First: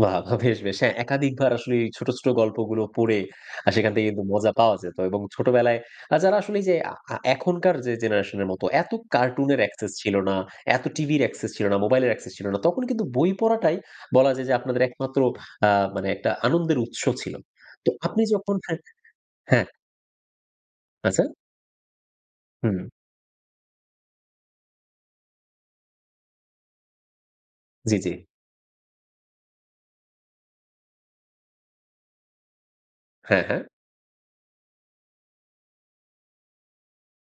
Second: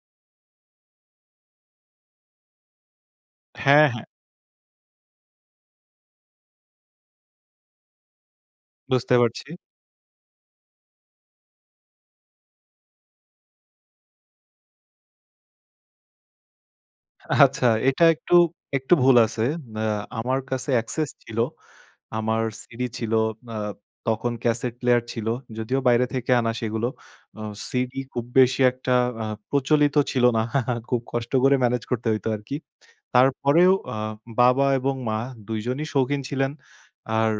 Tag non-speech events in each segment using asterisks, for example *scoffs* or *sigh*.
বাহ! বাহ! বেশ, বেশ, হ্যাঁ, একাধিকবার আসলেই ছোট, ছোট গল্পগুলো পড়ে হ্যাঁ, সেখান হ্যাঁ। থেকে কিন্তু মজা পাওয়া যেত। এবং ছোটবেলায় আ যারা, আসলে এইযে আ আ এখনকার যে জেনারেশনের মত এত বুঝতে পারছি। কার্টুনের অ্যাক্সেস ছিল না, এত টিভির অ্যাক্সেস ছিল না, মোবাইলের অ্যাক্সেস ছিল না, তখন কিন্তু বই পড়াটাই বলা যায় যে আপনাদের একমাত্র, আ মানে একটা আনন্দের উৎস ছিল। আচ্ছা, তো, এটা আপনি একটু যখন *scoffs* একটু ভুল আছে। হ্যাঁ। অ্যা আমার কাছে অ্যাক্সেস আচ্ছা। ছিল। আমার হুম। সিডি ছিল। আ তখন ক্যাসেট প্লেয়ার ছিল, যদিও বাইরে থেকে আনা সেগুলো। আ জি, সিডি জি। খুব বেশি একটা আ প্রচলিত ছিল না। *chuckles* খুব কষ্ট করে মেনেজ করতে হইতো আরকি। হ্যাঁ, হ্যাঁ। তারপরেও আ বাবা এবং মা ২ জনই শৌখিন ছিলেন। আর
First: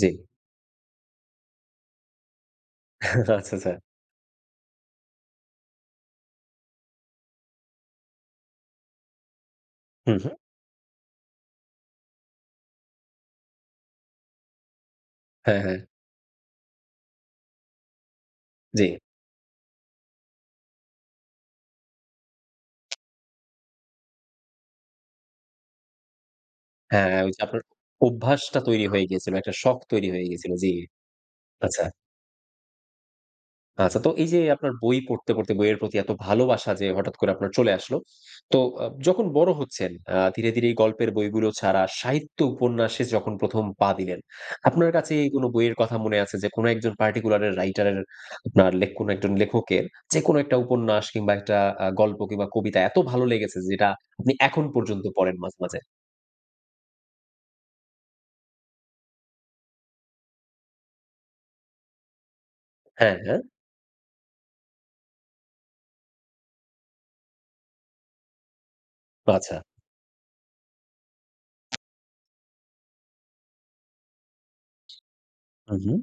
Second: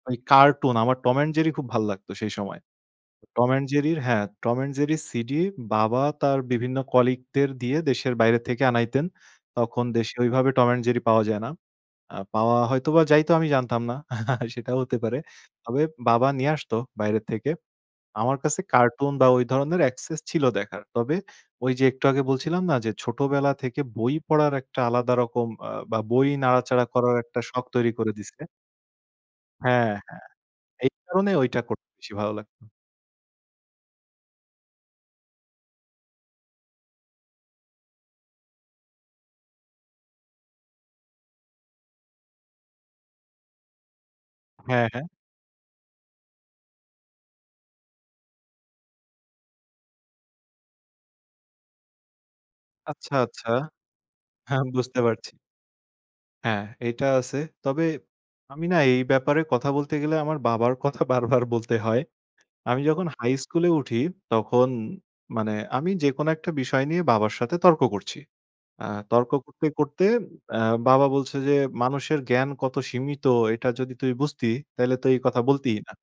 জি। ওই কার্টুন, আমার টম অ্যান্ড জেরি খুব ভাল লাগতো সেই সময়। আচ্ছা, টম অ্যান্ড আচ্ছা। জেরি হ্যাঁ, টম অ্যান্ড জেরি সিডি বাবা তার বিভিন্ন কলিগদের দিয়ে দেশের বাইরে থেকে আনাইতেন। তখন হু, দেশে হু। ওইভাবে টম অ্যান্ড জেরি পাওয়া যায় না। আ পাওয়া হয়তোবা যাইতো, আমি জানতাম না। *chuckles* সেটাও হতে পারে। হ্যাঁ, তবে হ্যাঁ। বাবা নিয়ে আসতো বাইরে থেকে। আমার কাছে জি। কার্টুন বা ওই ধরনের অ্যাক্সেস ছিল দেখার। তবে ওই যে একটু আগে বলছিলাম না, যে ছোটবেলা থেকে বই পড়ার একটা আলাদা রকম, আ বা বই নাড়াচাড়া হ্যাঁ, করার হ্যাঁ। ওই একটা যে আপনার শখ তৈরি করে দিছে। অভ্যাসটা তৈরি হয়ে গিয়েছিল। একটা শখ হ্যাঁ, তৈরি হ্যাঁ। হয়ে গিয়েছিল। জি, এই কারণে ঐটা আচ্ছা। করতে বেশি ভালো লাগতো। আচ্ছা, তো এই যে আপনার বই পড়তে, পড়তে বইয়ের প্রতি এত ভালোবাসা যে হঠাৎ করে আপনার চলে আসলো। তো, আব যখন বড় হচ্ছেন আ ধীরে, ধীরে এই গল্পের বইগুলো ছাড়া সাহিত্য উপন্যাসে যখন প্রথম পা দিলেন, হ্যাঁ, আপনার হ্যাঁ। কাছে কোন বইয়ের কথা মনে আছে, যে কোন একজন পার্টিকুলার এর রাইটার এর, আপনার লেখ কোন একজন লেখকের যেকোন একটা উপন্যাস কিংবা একটা আ গল্প কিংবা কবিতা এত আচ্ছা, ভালো আচ্ছা। লেগেছে, যেটা আপনি হ্যাঁ, এখন বুঝতে পর্যন্ত পারছি। পড়েন মাঝে, মাঝে? হ্যাঁ, এটা আছে। তবে আমি না, এই ব্যাপারে কথা বলতে গেলে আমার বাবার কথা বারবার বলতে হয়। আমি যখন হ্যাঁ, হাই হ্যাঁ। স্কুলে উঠি, তখন মানে আমি যেকোনো একটা বিষয় নিয়ে বাবার সাথে তর্ক করছি। আ তর্ক আচ্ছা। করতে, করতে আ বাবা বলছে যে, মানুষের জ্ঞান কত সীমিত, এটা যদি তুই বুঝতি, তাইলে তো এই কথা বলতিই না। উঁহু।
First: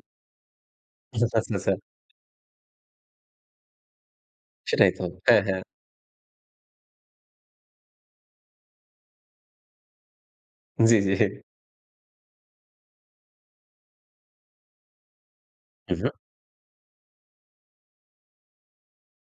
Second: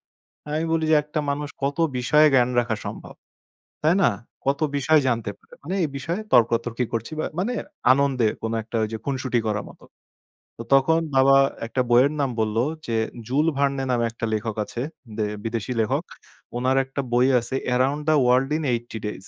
আমি বলি যে, একটা আচ্ছা, মানুষ আচ্ছা। কত বিষয়ে জ্ঞান রাখা সম্ভব? তাই না? কত সেটাই বিষয় তো। জানতে হ্যাঁ, পারে? হ্যাঁ। মানে এই বিষয়ে তর্কতর্কি করছি, বা মানে আনন্দে কোন একটা ওইযে খুনসুটি করার মতো। তো, জি, তখন জি। বাবা একটা বইয়ের নাম বলল যে, "জুল ভার্নে" নামে একটা লেখক আছে। দে বিদেশী লেখক। উঁহু। উনার একটা বই আছে, "around the world in eighty days."